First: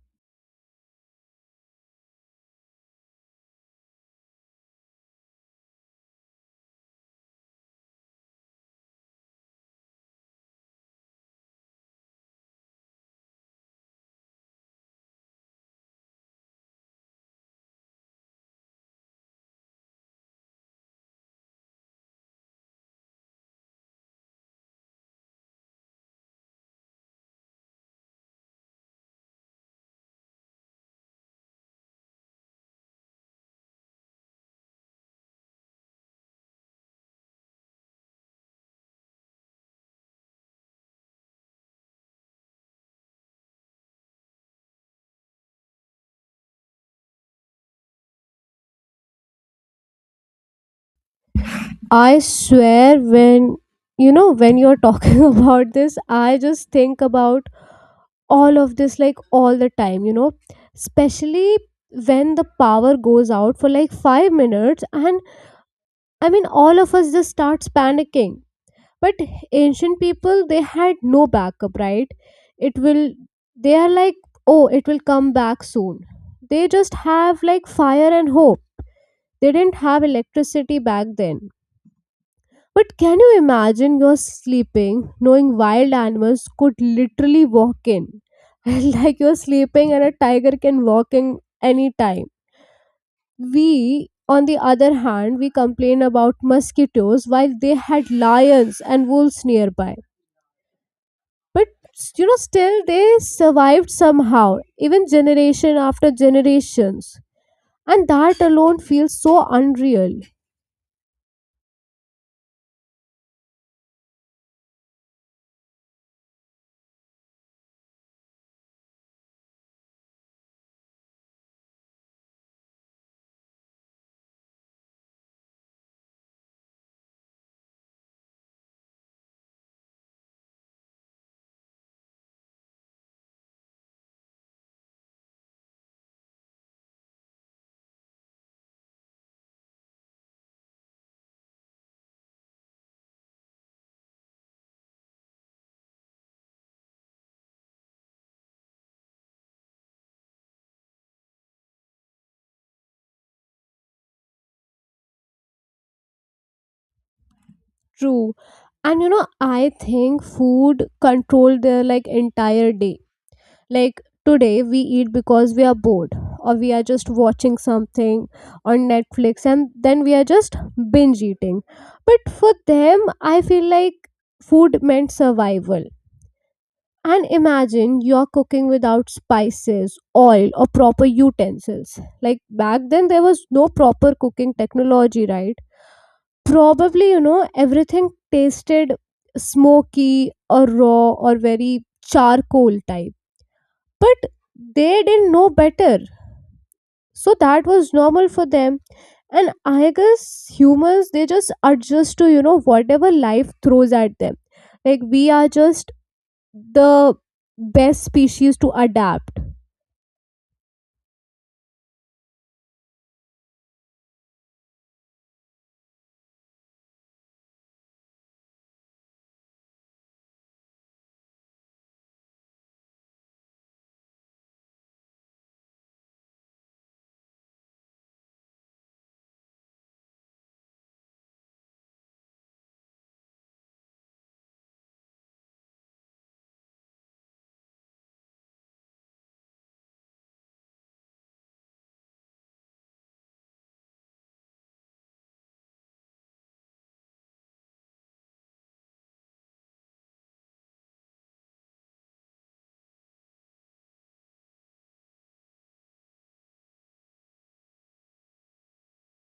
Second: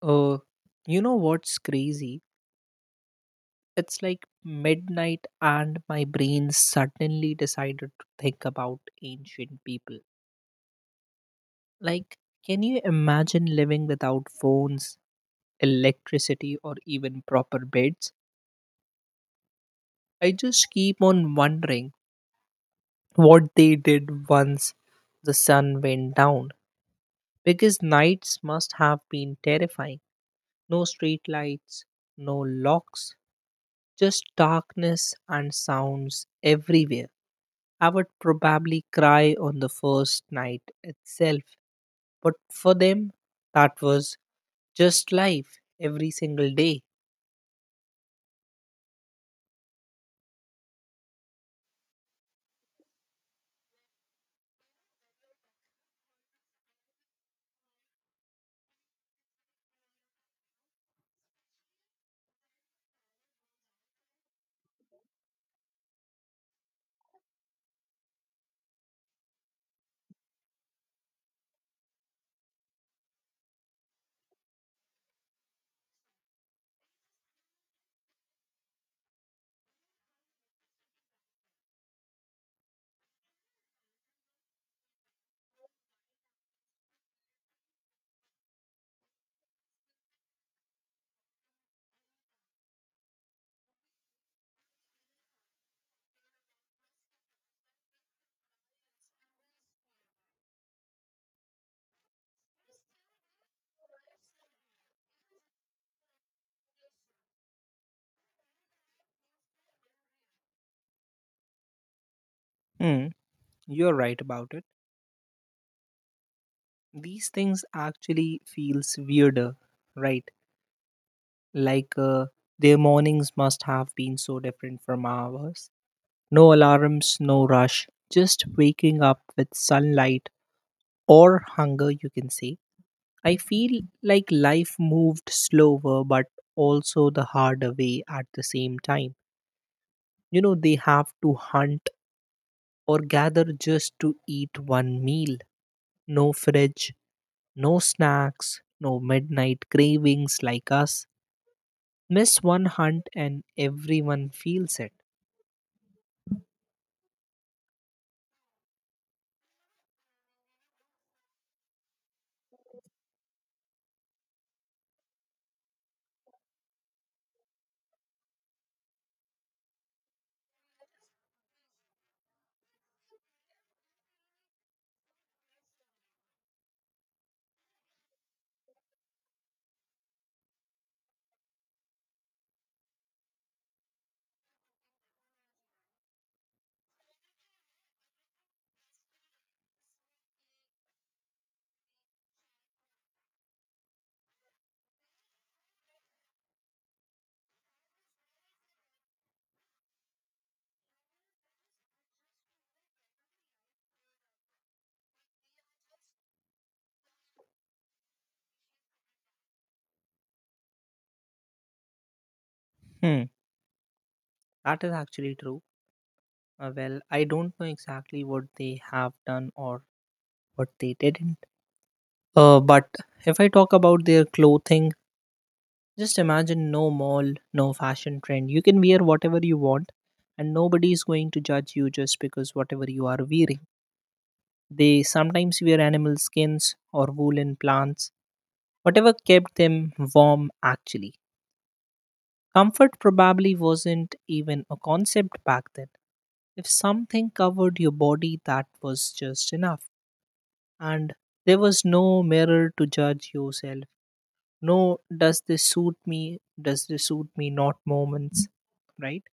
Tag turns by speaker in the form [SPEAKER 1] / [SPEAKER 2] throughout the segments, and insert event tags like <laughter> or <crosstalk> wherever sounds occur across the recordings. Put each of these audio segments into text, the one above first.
[SPEAKER 1] Uh, you know what's crazy? It's like midnight, and my brain suddenly decided to think about ancient people. Like, can you imagine living without phones, electricity, or even proper beds? I just keep on wondering what they did once the sun went down, because nights must have been terrifying. No street lights, no locks, just darkness and sounds everywhere. I would probably cry on the first night itself. But for them, that was just life every single day.
[SPEAKER 2] I swear when you know when you're talking <laughs> about this I just think about all of this like all the time, especially when the power goes out for like 5 minutes. And I mean all of us just starts panicking. But ancient people, they had no backup, right? it will They are like, oh, it will come back soon. They just have like fire and hope. They didn't have electricity back then. But can you imagine you're sleeping knowing wild animals could literally walk in? <laughs> Like you're sleeping and a tiger can walk in anytime. We, on the other hand, we complain about mosquitoes while they had lions and wolves nearby. But still they survived somehow, even generation after generations. And that alone feels so unreal.
[SPEAKER 1] Hmm, you're right about it. These things actually feels weirder, right? Like, their mornings must have been so different from ours. No alarms, no rush, just waking up with sunlight or hunger, you can say I feel like life moved slower, but also the harder way at the same time. You know, they have to hunt or gather just to eat one meal. No fridge, no snacks, no midnight cravings like us. Miss one hunt and everyone feels it.
[SPEAKER 2] True. And you know, I think food controlled their like entire day. Like today we eat because we are bored or we are just watching something on Netflix, and then we are just binge eating. But for them, I feel like food meant survival. And imagine you're cooking without spices, oil, or proper utensils. Like back then, there was no proper cooking technology, right? Probably, everything tasted smoky or raw or very charcoal type. But they didn't know better, so that was normal for them. And I guess humans, they just adjust to, whatever life throws at them. Like we are just the best species to adapt.
[SPEAKER 1] Hmm, that is actually true. Well, I don't know exactly what they have done or what they didn't. But if I talk about their clothing, just imagine no mall, no fashion trend. You can wear whatever you want, and nobody is going to judge you just because whatever you are wearing. They sometimes wear animal skins or woolen plants, whatever kept them warm actually. Comfort probably wasn't even a concept back then. If something covered your body, that was just enough. And there was no mirror to judge yourself. No, does this suit me? Does this suit me? Not moments, right?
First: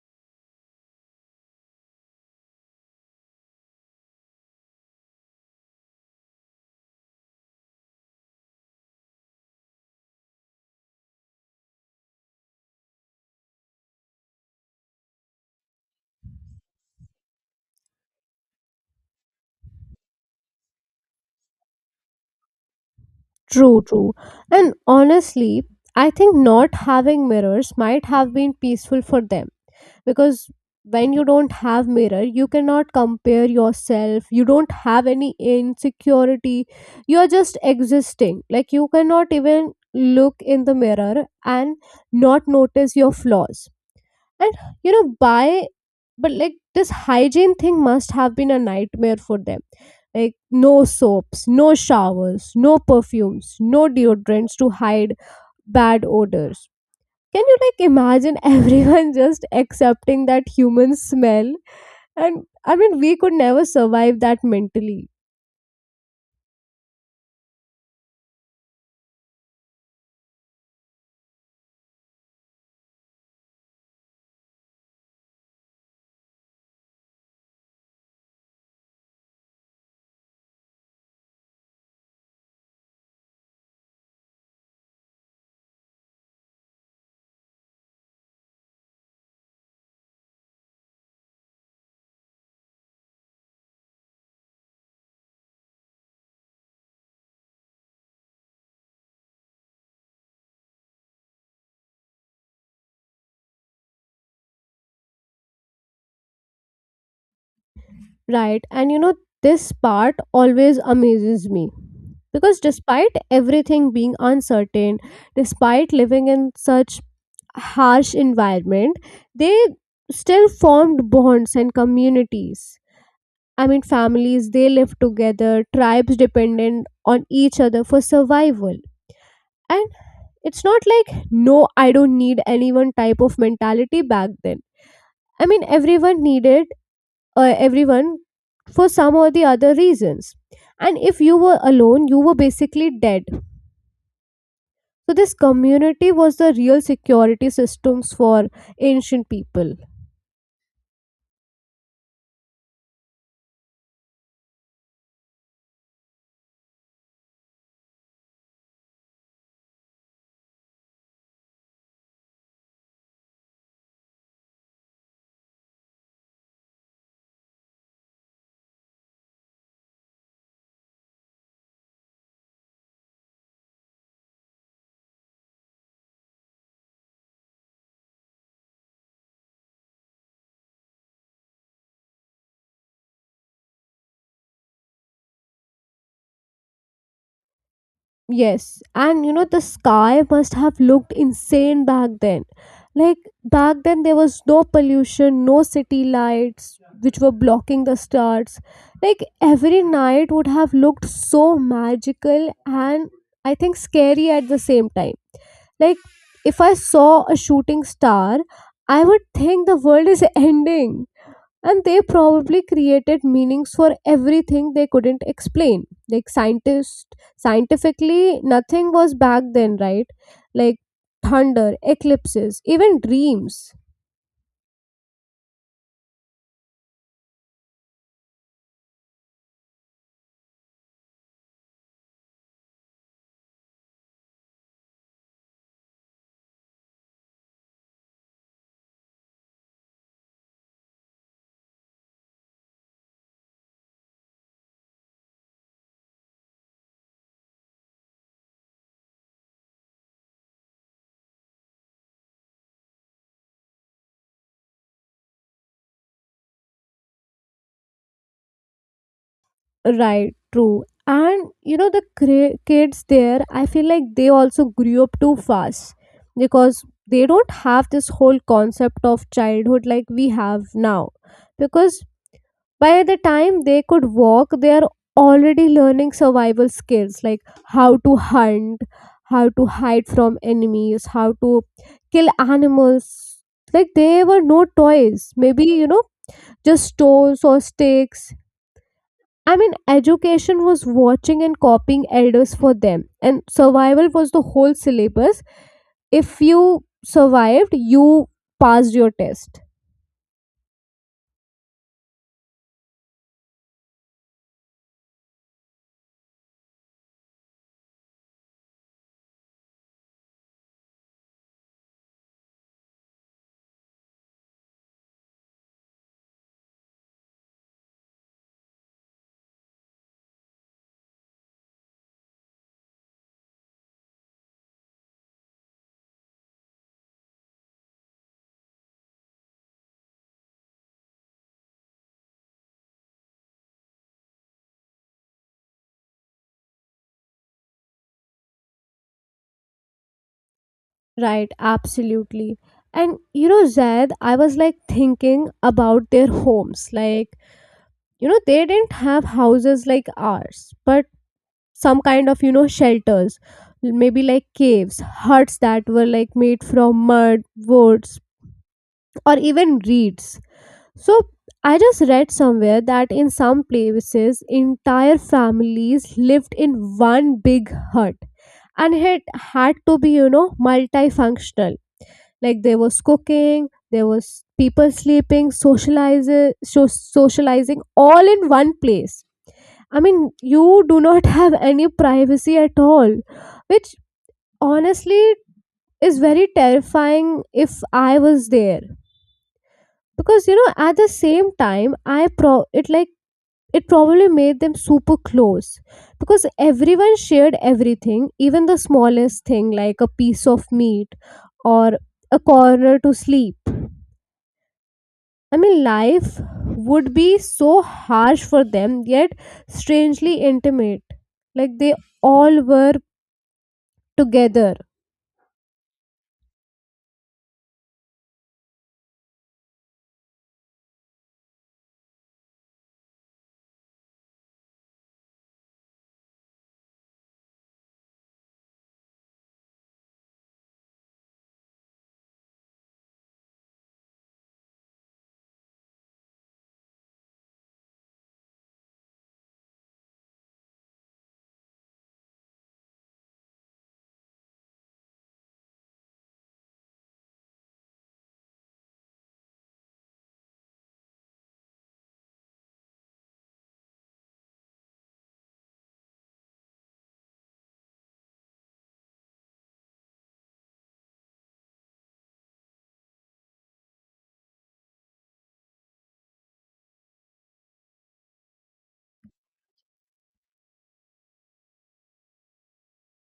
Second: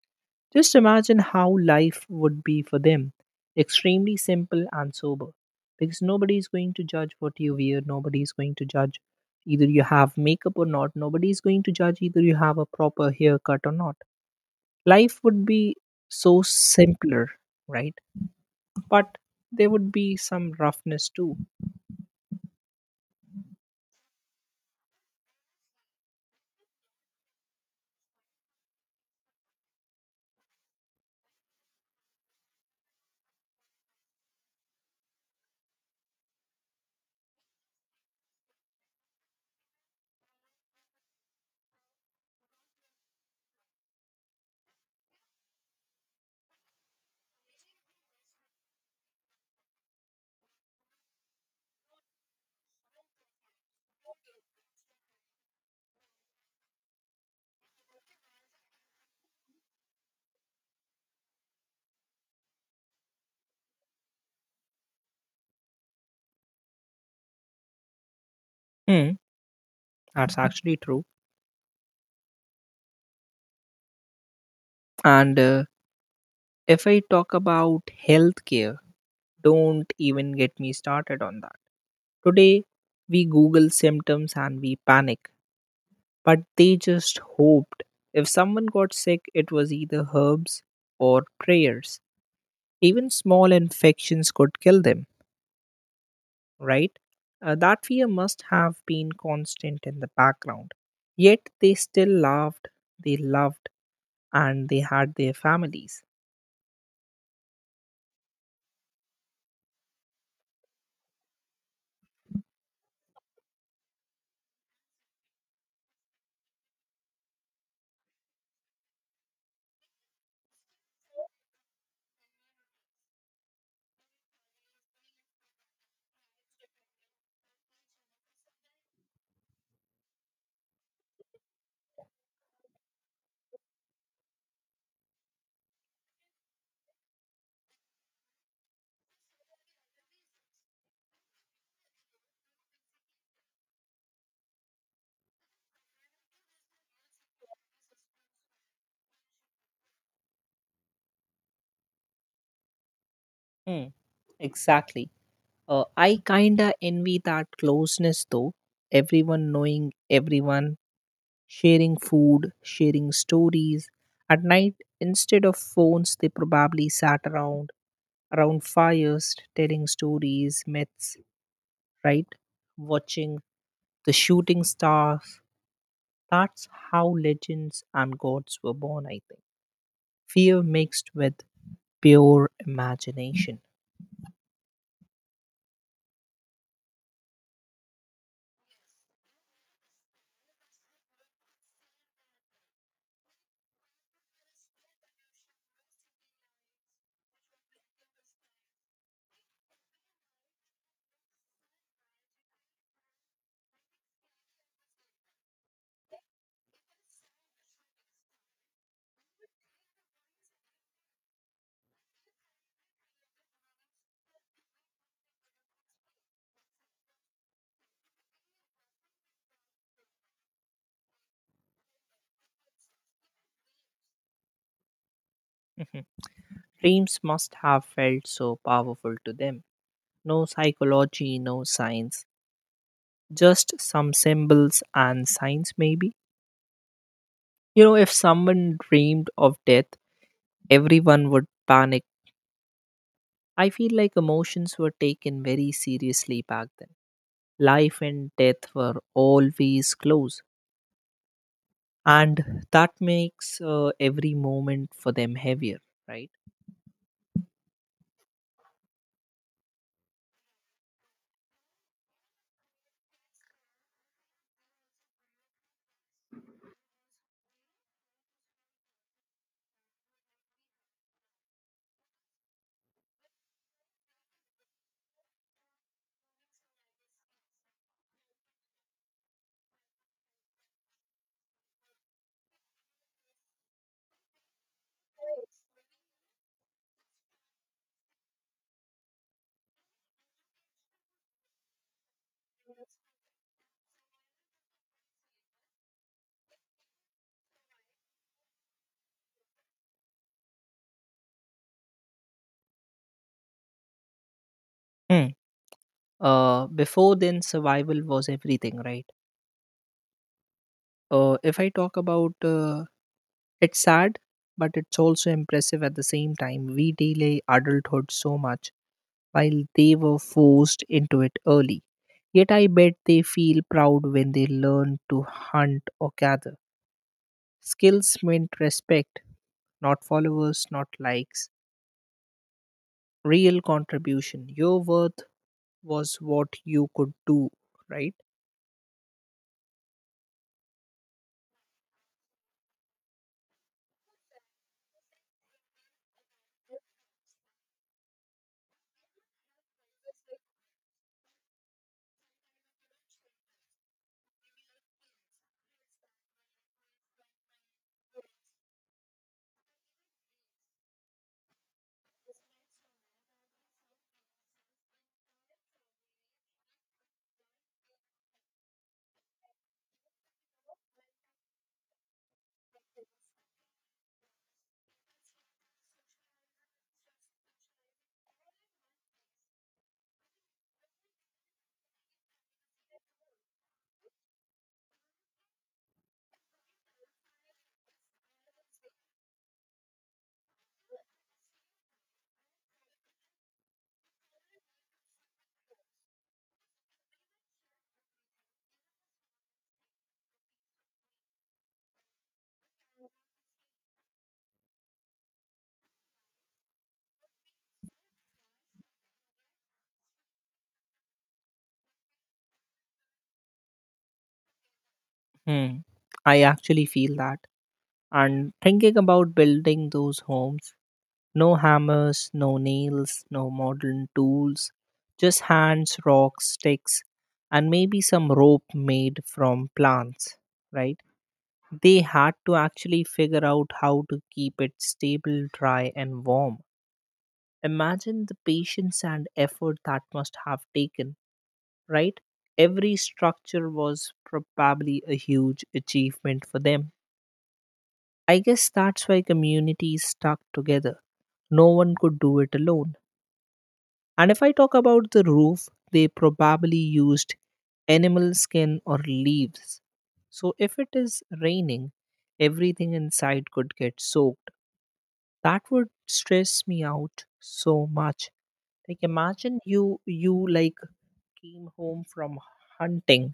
[SPEAKER 1] Just imagine how life would be for them, extremely simple and sober. Because nobody is going to judge what you wear, nobody is going to judge either you have makeup or not, nobody is going to judge either you have a proper haircut or not. Life would be so simpler, right? But there would be some roughness too.
[SPEAKER 2] True, true. And honestly, I think not having mirrors might have been peaceful for them. Because when you don't have mirror, you cannot compare yourself, you don't have any insecurity. You are just existing. Like you cannot even look in the mirror and not notice your flaws. And you know by But like this hygiene thing must have been a nightmare for them. Like no soaps, no showers, no perfumes, no deodorants to hide bad odors. Can you like imagine everyone <laughs> just accepting that human smell? And I mean, we could never survive that mentally,
[SPEAKER 1] Hmm, that's actually true. And if I talk about healthcare, don't even get me started on that. Today, we Google symptoms and we panic, but they just hoped. If someone got sick, it was either herbs or prayers. Even small infections could kill them, right? That fear must have been constant in the background. Yet they still laughed, they loved, and they had their families.
[SPEAKER 2] right? And you know, this part always amazes me. Because despite everything being uncertain, despite living in such harsh environment, they still formed bonds and communities. I mean, families, they lived together, tribes dependent on each other for survival. And. It's not like, no, I don't need anyone type of mentality back then. I mean, everyone needed everyone for some or the other reasons. And if you were alone, you were basically dead. So this community was the real security systems for ancient people.
[SPEAKER 1] Hmm. Exactly. I kinda envy that closeness though. Everyone knowing everyone, sharing food, sharing stories. At night, instead of phones, they probably sat around around fires, telling stories, myths, right? Watching the shooting stars. That's how legends and gods were born, I think. Fear mixed with pure imagination.
[SPEAKER 2] Yes, and you know the sky must have looked insane back then. Like back then there was no pollution, no city lights which were blocking the stars. Like every night would have looked so magical and, I think, scary at the same time. Like if I saw a shooting star, I would think the world is <laughs> ending. And they probably created meanings for everything they couldn't explain, like scientists. Scientifically nothing was back then, right? Like thunder, eclipses, even dreams.
[SPEAKER 1] Mhm. Dreams must have felt so powerful to them. No psychology, no science, just some symbols and signs, maybe. You know, if someone dreamed of death, everyone would panic. I feel like emotions were taken very seriously back then. Life and death were always close, and that makes every moment for them heavier, right?
[SPEAKER 2] Right, true. And you know, kids there, I feel like they also grew up too fast. Because they don't have this whole concept of childhood like we have now. Because by the time they could walk, they are already learning survival skills like how to hunt, how to hide from enemies, how to kill animals. Like they were no toys, maybe, just stones or sticks. I mean, education was watching and copying elders for them, and survival was the whole syllabus. If you survived, you passed your test.
[SPEAKER 1] Hmm. Before then, survival was everything, right? If I talk about, it's sad, but it's also impressive at the same time. We delay adulthood so much while they were forced into it early. Yet I bet they feel proud when they learn to hunt or gather. Skills meant respect, not followers, not likes. Real contribution. Your worth was what you could do, right?
[SPEAKER 2] Right, absolutely. And you know, Zaid, I was like thinking about their homes. Like, you know, they didn't have houses like ours, but some kind of, shelters, maybe like caves, huts that were like made from mud, woods, or even reeds. So I just read somewhere that in some places entire families lived in one big hut. And it had to be, multifunctional. Like there was cooking, there was people sleeping, socializing, socializing, all in one place. I mean, you do not <laughs> have any privacy at all, which honestly is very terrifying if I was there. Because you know, at the same time, I pro it like it probably made them super close, because everyone shared everything, even the smallest thing like a piece of meat or a corner to sleep. I mean, life would be so harsh for them, yet strangely intimate. Like they all were together.
[SPEAKER 1] Hmm. I actually feel that. And thinking about building those homes, no hammers, no nails, no modern tools, just hands, rocks, sticks, and maybe some rope made from plants, right? They had to actually figure out how to keep it stable, dry, and warm. Imagine the patience and effort that must have taken, right? Every structure was probably a huge achievement for them. I guess that's why communities stuck together. No one could do it alone. And if I talk about the roof, they probably used animal skin or leaves. So if it is raining, everything inside could get soaked. That would stress me out so much. Like imagine you like came home from hunting,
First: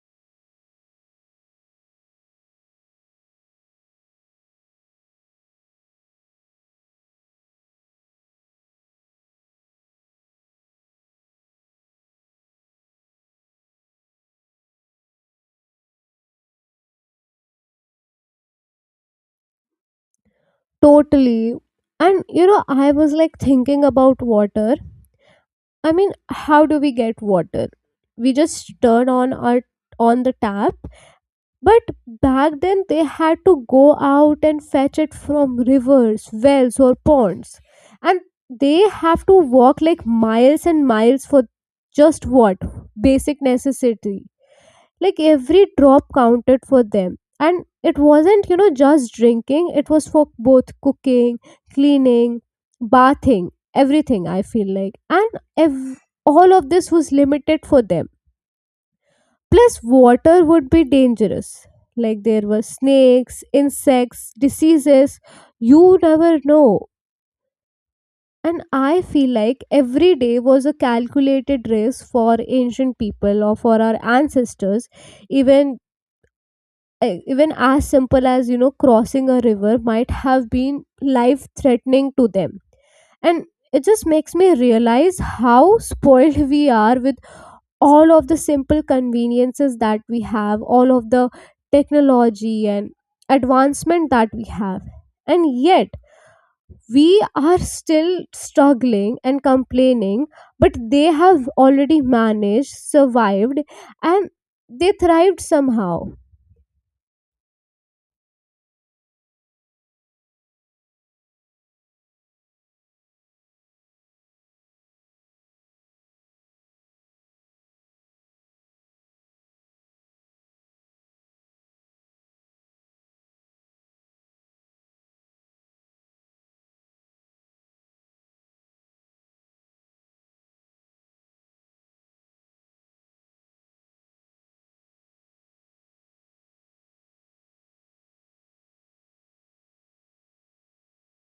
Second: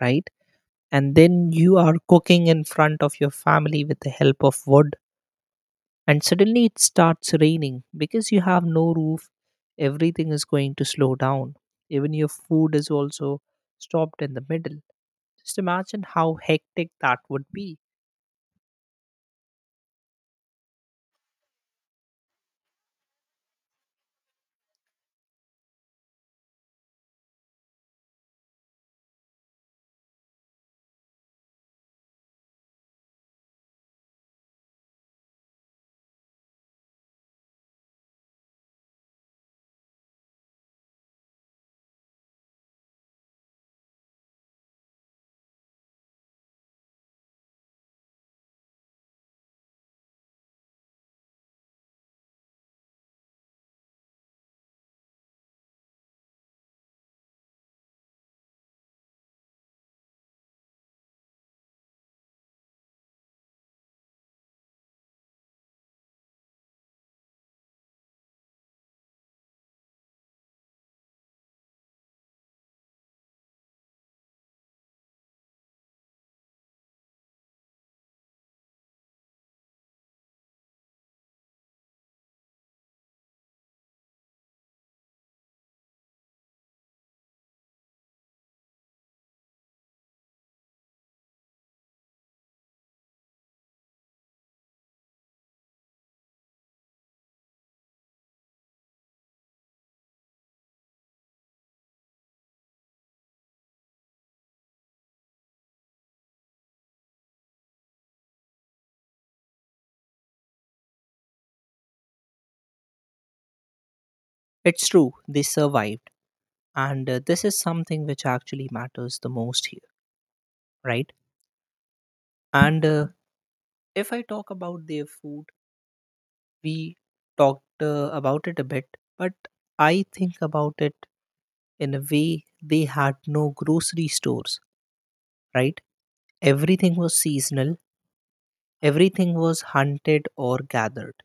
[SPEAKER 1] right? And then you are cooking in front of your family with the help of wood, and suddenly it starts raining because you have no roof, everything is going to slow down, even your food is also stopped in the middle. Just imagine how hectic that would be.
[SPEAKER 2] Totally. And you know, I was like thinking about water. I mean, how do we get water? We just turn on our on the tap. But back then they had to go out and fetch it from rivers, wells, or ponds. And they have to walk like miles and miles for just what, basic necessity. Like every drop counted for them, and it wasn't, just drinking. It was for both cooking, cleaning, bathing, everything, I feel like. And all of this was limited for them. Plus water would be dangerous. Like there were snakes, insects, diseases, you never know. And I feel like every day was a calculated risk for ancient people, or for our ancestors. Even even as simple as, crossing a river might have been life threatening to them. And it just makes me realize how spoiled we are with all of the simple conveniences that we have, all of the technology and advancement that we have, and yet we are still struggling and complaining. But they have already managed, survived, and they thrived somehow.
[SPEAKER 1] It's true, they survived. And this is something which actually matters the most here, right? And if I talk about their food, we talked about it a bit, but I think about it in a way, they had no grocery stores, right? Everything was seasonal. Everything was hunted or gathered.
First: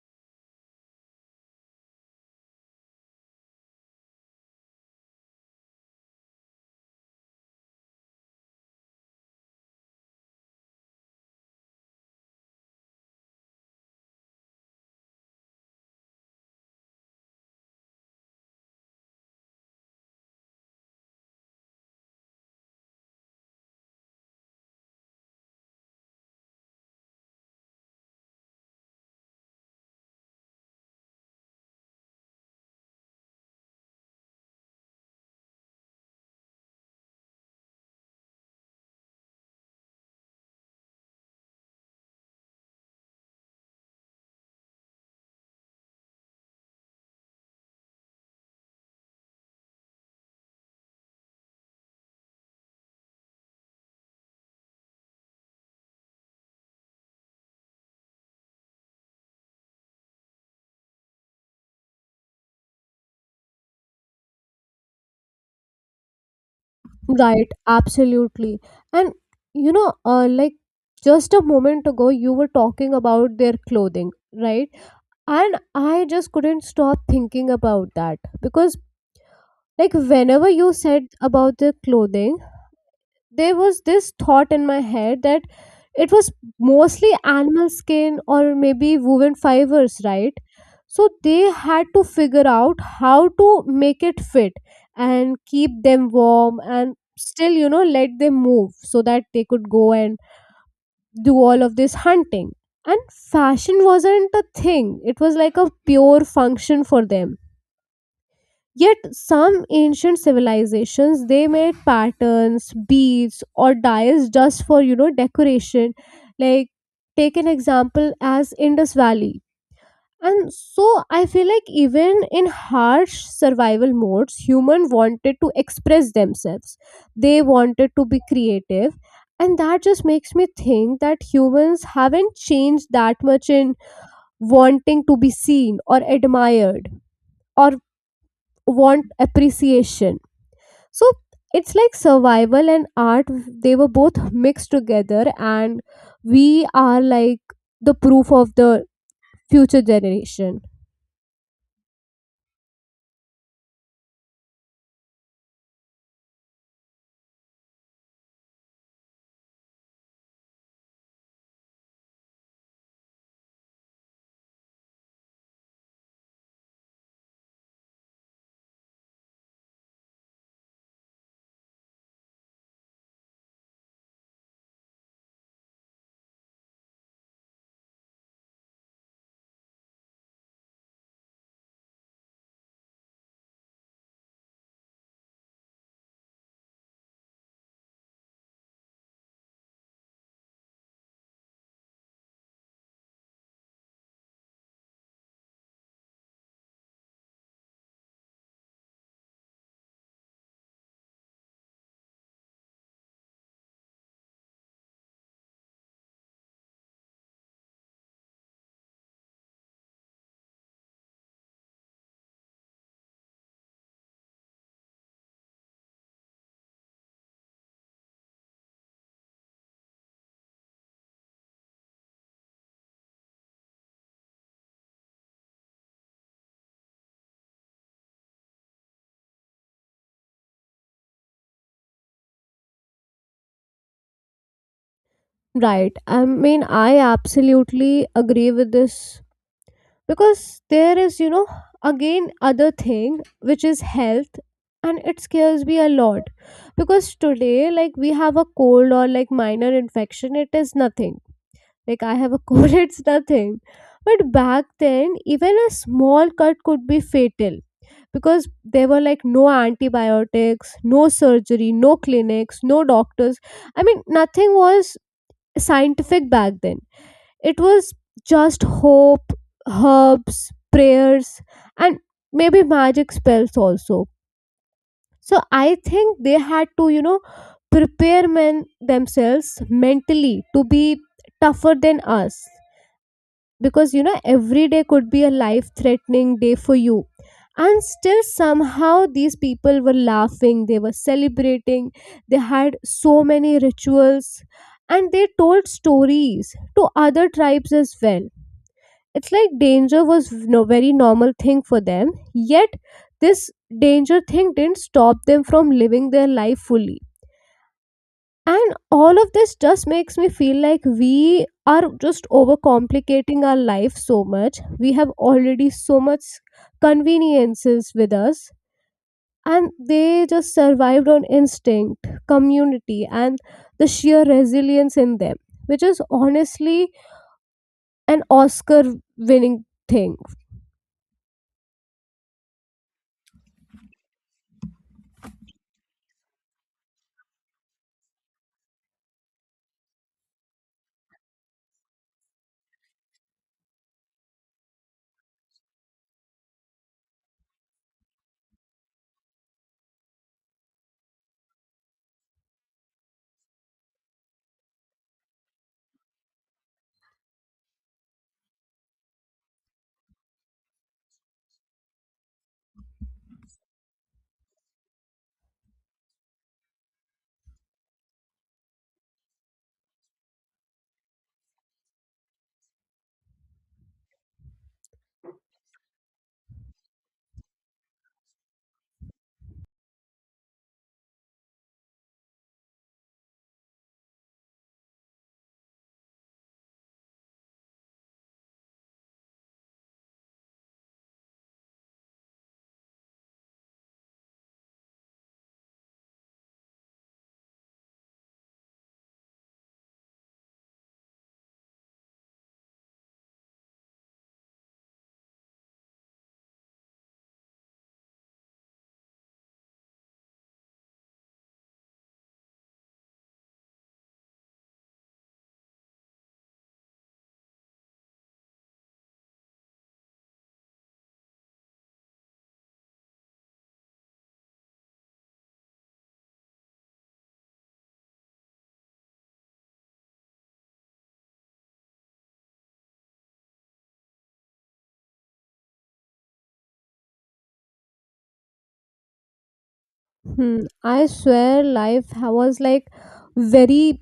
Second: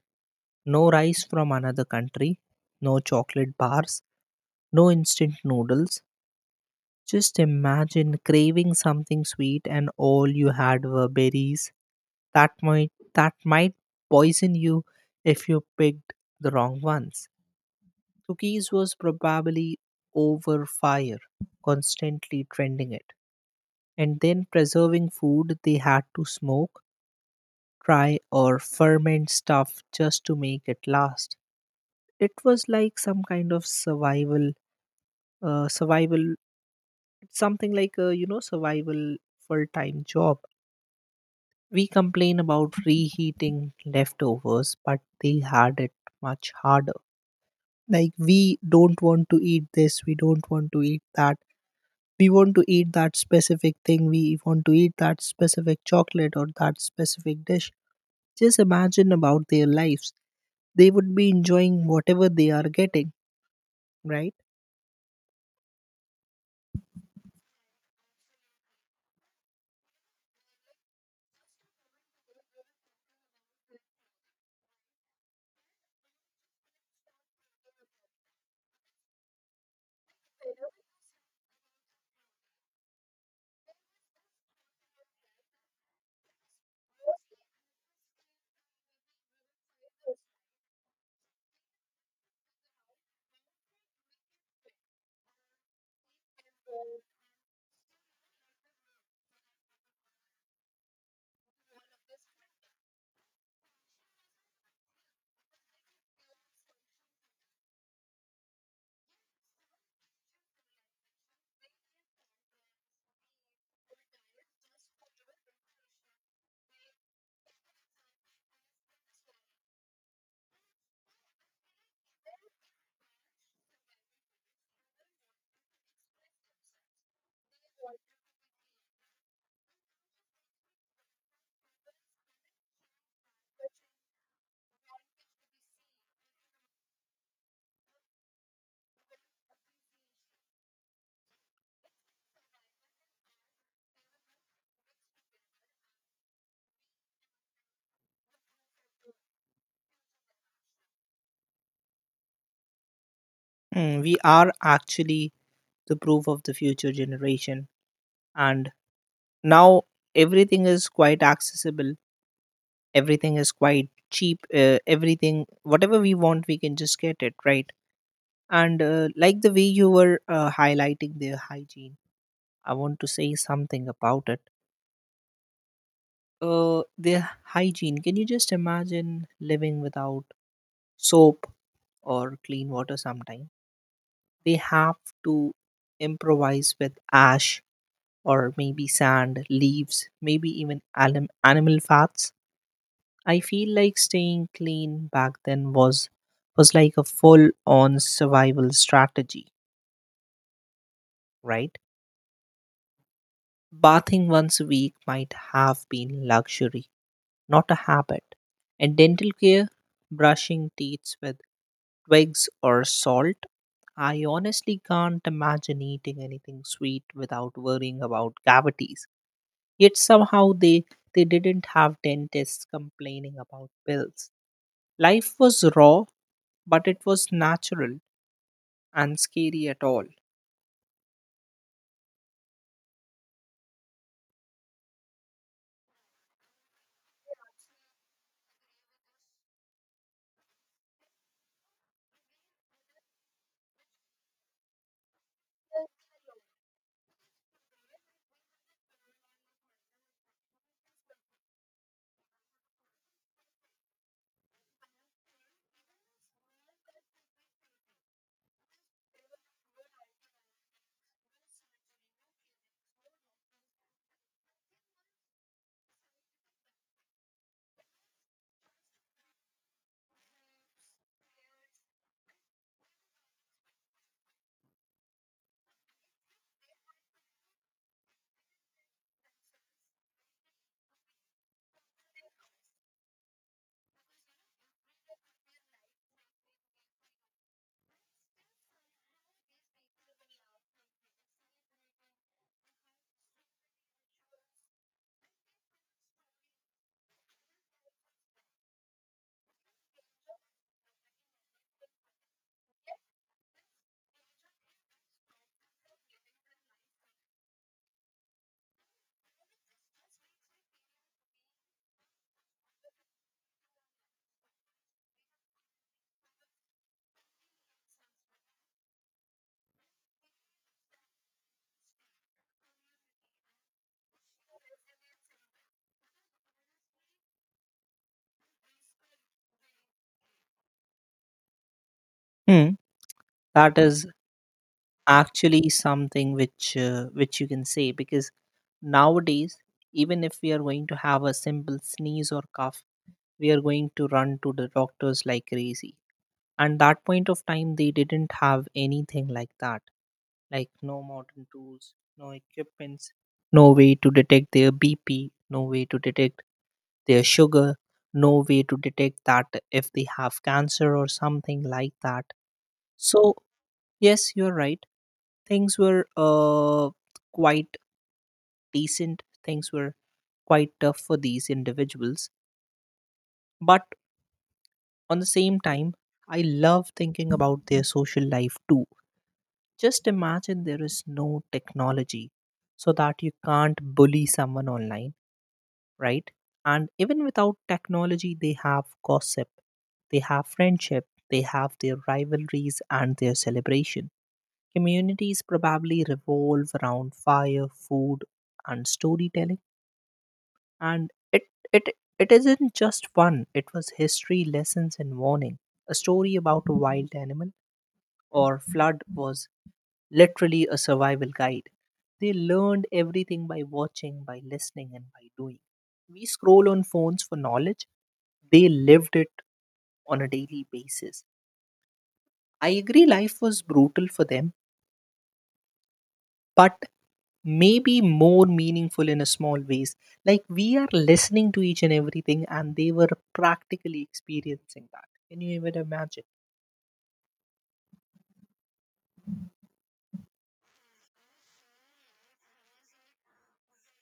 [SPEAKER 1] No rice from another country, no chocolate bars, no instant noodles. Just imagine craving something sweet and all you had were berries. That might poison you if you picked the wrong ones. Cookies was probably over fire, constantly trending it. And then preserving food, they had to smoke, try or ferment stuff just to make it last. It was like some kind of survival, survival, something like a you know survival full-time job. We complain about reheating leftovers, but they had it much harder. Like we don't want to eat this, we don't want to eat that. We want to eat that specific thing. We want to eat that specific chocolate or that specific dish. Just imagine about their lives. They would be enjoying whatever they are getting, right?
[SPEAKER 2] Right, absolutely. And you know, like just a moment ago, you were talking about their clothing, right? And I just couldn't stop thinking about that because, like, whenever you said about their clothing, there was this thought in my head that it was mostly animal skin or maybe woven fibers, right? So they had to figure out how to make it fit and keep them warm and still, you know, let them move so that they could go and do all of this hunting. And fashion wasn't a thing, it was like a pure function for them. Yet some ancient civilizations, they made patterns, beads, or dyes just for, decoration. Like take an example as Indus Valley. And so I feel like even in harsh survival modes, human wanted to express themselves. They wanted to be creative. And that just makes me think that humans haven't changed that much in wanting to be seen or admired or want appreciation. So it's like survival and art, they were both mixed together, and we are like the proof of the future generation.
[SPEAKER 1] Mm, we are actually the proof of the future generation. And now everything is quite accessible, everything is quite cheap, everything, whatever we want, we can just get it, right? And like the way you were highlighting their hygiene, I want to say something about it. Their hygiene, can you just imagine living without soap or clean water sometime? They have to improvise with ash or maybe sand, leaves, maybe even animal fats. I feel like staying clean back then was like a full on survival strategy, right? Bathing once a week might have been luxury, not a habit. And dental care, brushing teeth with twigs or salt. I honestly can't imagine eating anything sweet without worrying about cavities. Yet somehow they didn't have dentists complaining about bills. Life was raw, but it was natural and scary at all.
[SPEAKER 2] Right, I mean, I absolutely agree with this. Because there is, again, other thing which is health, and it scares me a lot. Because today like we have a cold or like minor infection, it is nothing. Like I have a cold, <laughs> it's nothing. But back then, even a small cut could be fatal, because there were like no antibiotics, no surgery, no clinics, no doctors. I mean, nothing was scientific back then. It was just hope, herbs, prayers, and maybe magic spells also. So I think they had to, you know, prepare men themselves mentally to be tougher than us. Because you know every day could be a life threatening day for you. And still somehow these people were laughing, they were celebrating, they had so many rituals, and they told stories to other tribes as well. It's like danger was no very normal thing for them. Yet this danger thing didn't stop them from living their life fully. And all of this just makes me feel like we are just overcomplicating our life so much. We have already so much conveniences with us, and they just survived on instinct, community, and the sheer resilience in them, which is honestly an Oscar winning thing.
[SPEAKER 1] Hmm. That is actually something which you can say because nowadays, even if we are going to have a simple sneeze or cough, we are going to run to the doctors like crazy. And that point of time, they didn't have anything like that. Like no modern tools, no equipments, no way to detect their BP, no way to detect their sugar, no way to detect that if they have cancer or something like that. So, yes, you're right. Things were quite decent, things were quite tough for these individuals. But on the same time, I love thinking about their social life too. Just imagine there is no technology so that you can't bully someone online, right? And even without technology, they have gossip, they have friendship, they have their rivalries and their celebration. Communities probably revolve around fire, food, and storytelling. And it, it isn't just fun, it was history, lessons, and warning. A story about a wild animal or flood was literally a survival guide. They learned everything by watching, by listening, and by doing. We scroll on phones for knowledge, they lived it on a daily basis. I agree, life was brutal for them, but maybe more meaningful in a small ways. Like we are listening to each and everything, and they were practically experiencing that. Can you even imagine?
[SPEAKER 2] Hmm, I swear life was like very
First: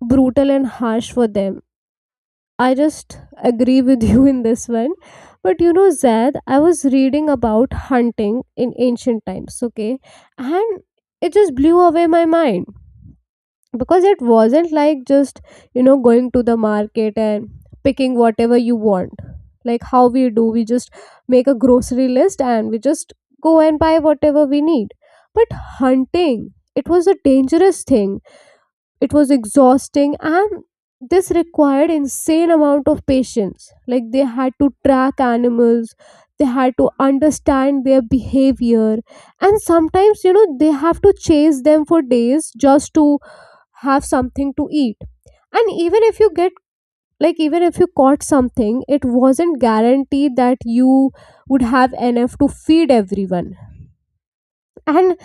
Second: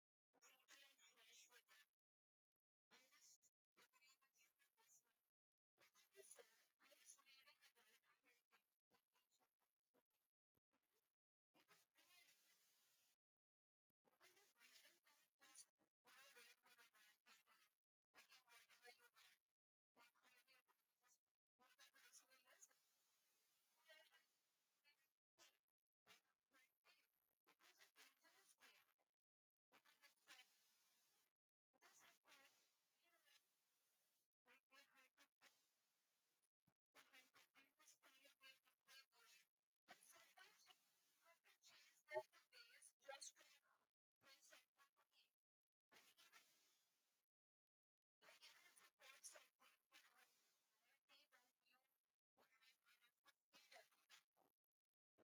[SPEAKER 2] brutal and harsh for them. I just agree with you in this one. But you know, Zaid, I was reading about hunting in ancient times, okay? And it just blew away my mind, because it wasn't like just, you know, going to the market and picking whatever you want. Like how we do, we just make a grocery list and we just go and buy whatever we need. But hunting, it was a dangerous thing. It was exhausting, and this required insane amount of patience. Like they had to track animals, they had to understand their behavior, and sometimes, you know, they have to chase them for days just to have something to eat. And even if you get like, even if you caught something, it wasn't guaranteed that you would have enough to feed everyone. And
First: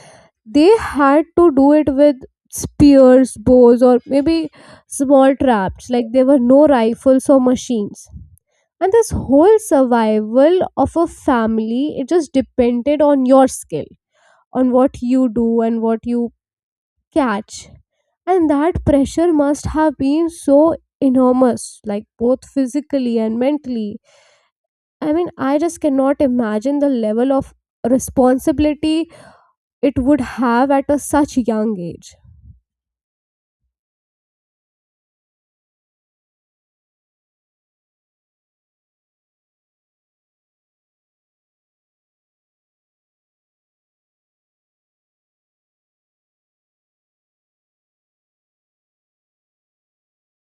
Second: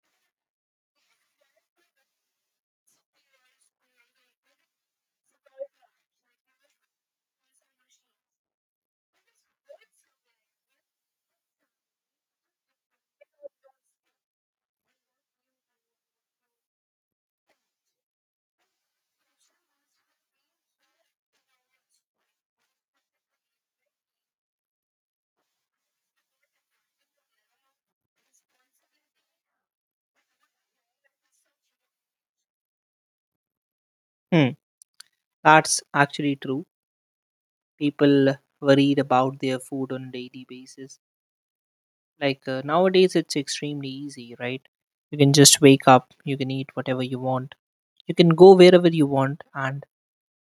[SPEAKER 2] they had to do it with spears, bows, or maybe small traps. Like there were no rifles or machines. And this whole survival of a family, it just depended on your skill, on what you do and what you catch. And that pressure must have been so enormous, like both physically and mentally. I mean, I just cannot imagine the level of responsibility it would have at a such young age.
[SPEAKER 1] Hmm, that's actually true. People worried about their food on a daily basis. Like, nowadays, it's extremely easy, right? You can just wake up, you can eat whatever you want, you can go wherever you want, and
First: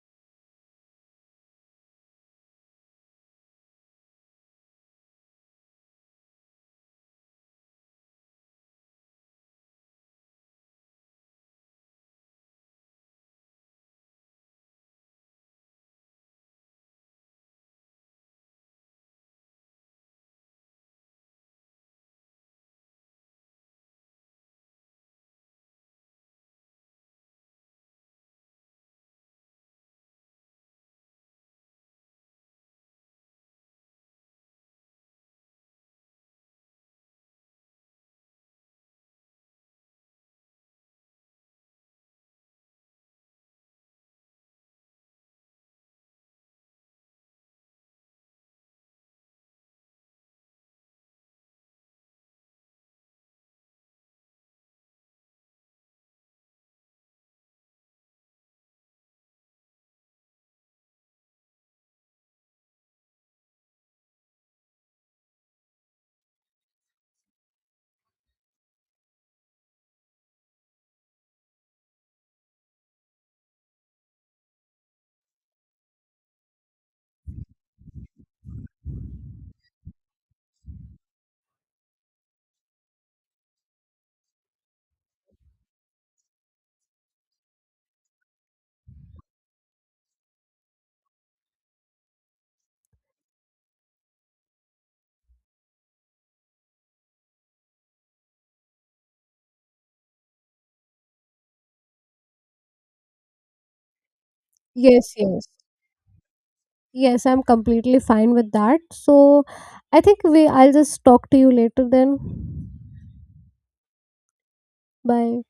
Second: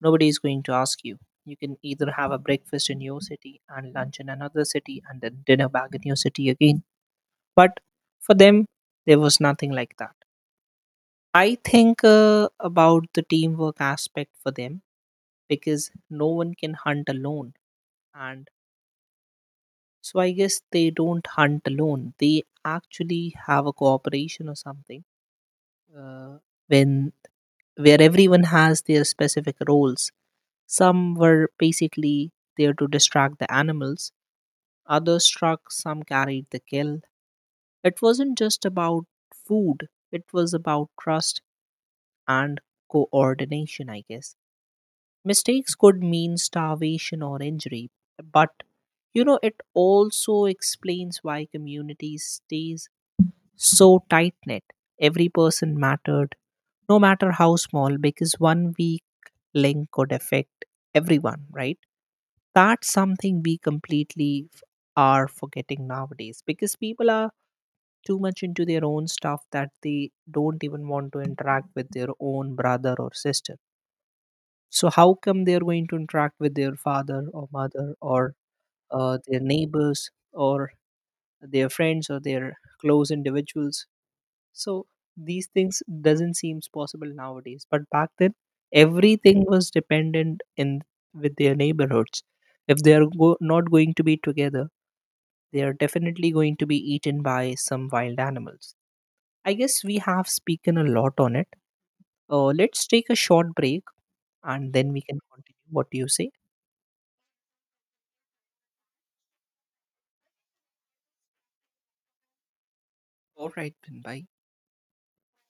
[SPEAKER 1] nobody is going to ask you. You can either have a breakfast in your city and lunch in another city and then dinner back in your city again. But for them, there was nothing like that. I think about the teamwork aspect for them because no one can hunt alone. And so I guess they don't hunt alone. They actually have a cooperation or something uh, when where everyone has their specific roles. Some were basically there to distract the animals, others struck, some carried the kill. It wasn't just about food, it was about trust and coordination, I guess. Mistakes could mean starvation or injury, but you know, it also explains why communities stays so tight knit. Every person mattered, no matter how small, because one weak link could affect everyone, right? That's something we completely are forgetting nowadays because people are too much into their own stuff that they don't even want to interact with their own brother or sister. So, how come they're going to interact with their father or mother or their neighbors or their friends or their close individuals? So these things doesn't seems possible nowadays, but back then everything was dependent in with their neighborhoods. If they are not going to be together, they are definitely going to be eaten by some wild animals. I guess we have spoken a lot on it. Let's take a short break and then we
[SPEAKER 2] Yes,
[SPEAKER 1] can
[SPEAKER 2] yes.
[SPEAKER 1] continue, what do you say?
[SPEAKER 2] Yes, I'm completely fine with that. So I think we I'll just talk to you later then.
[SPEAKER 1] All right then, bye.
[SPEAKER 2] Bye.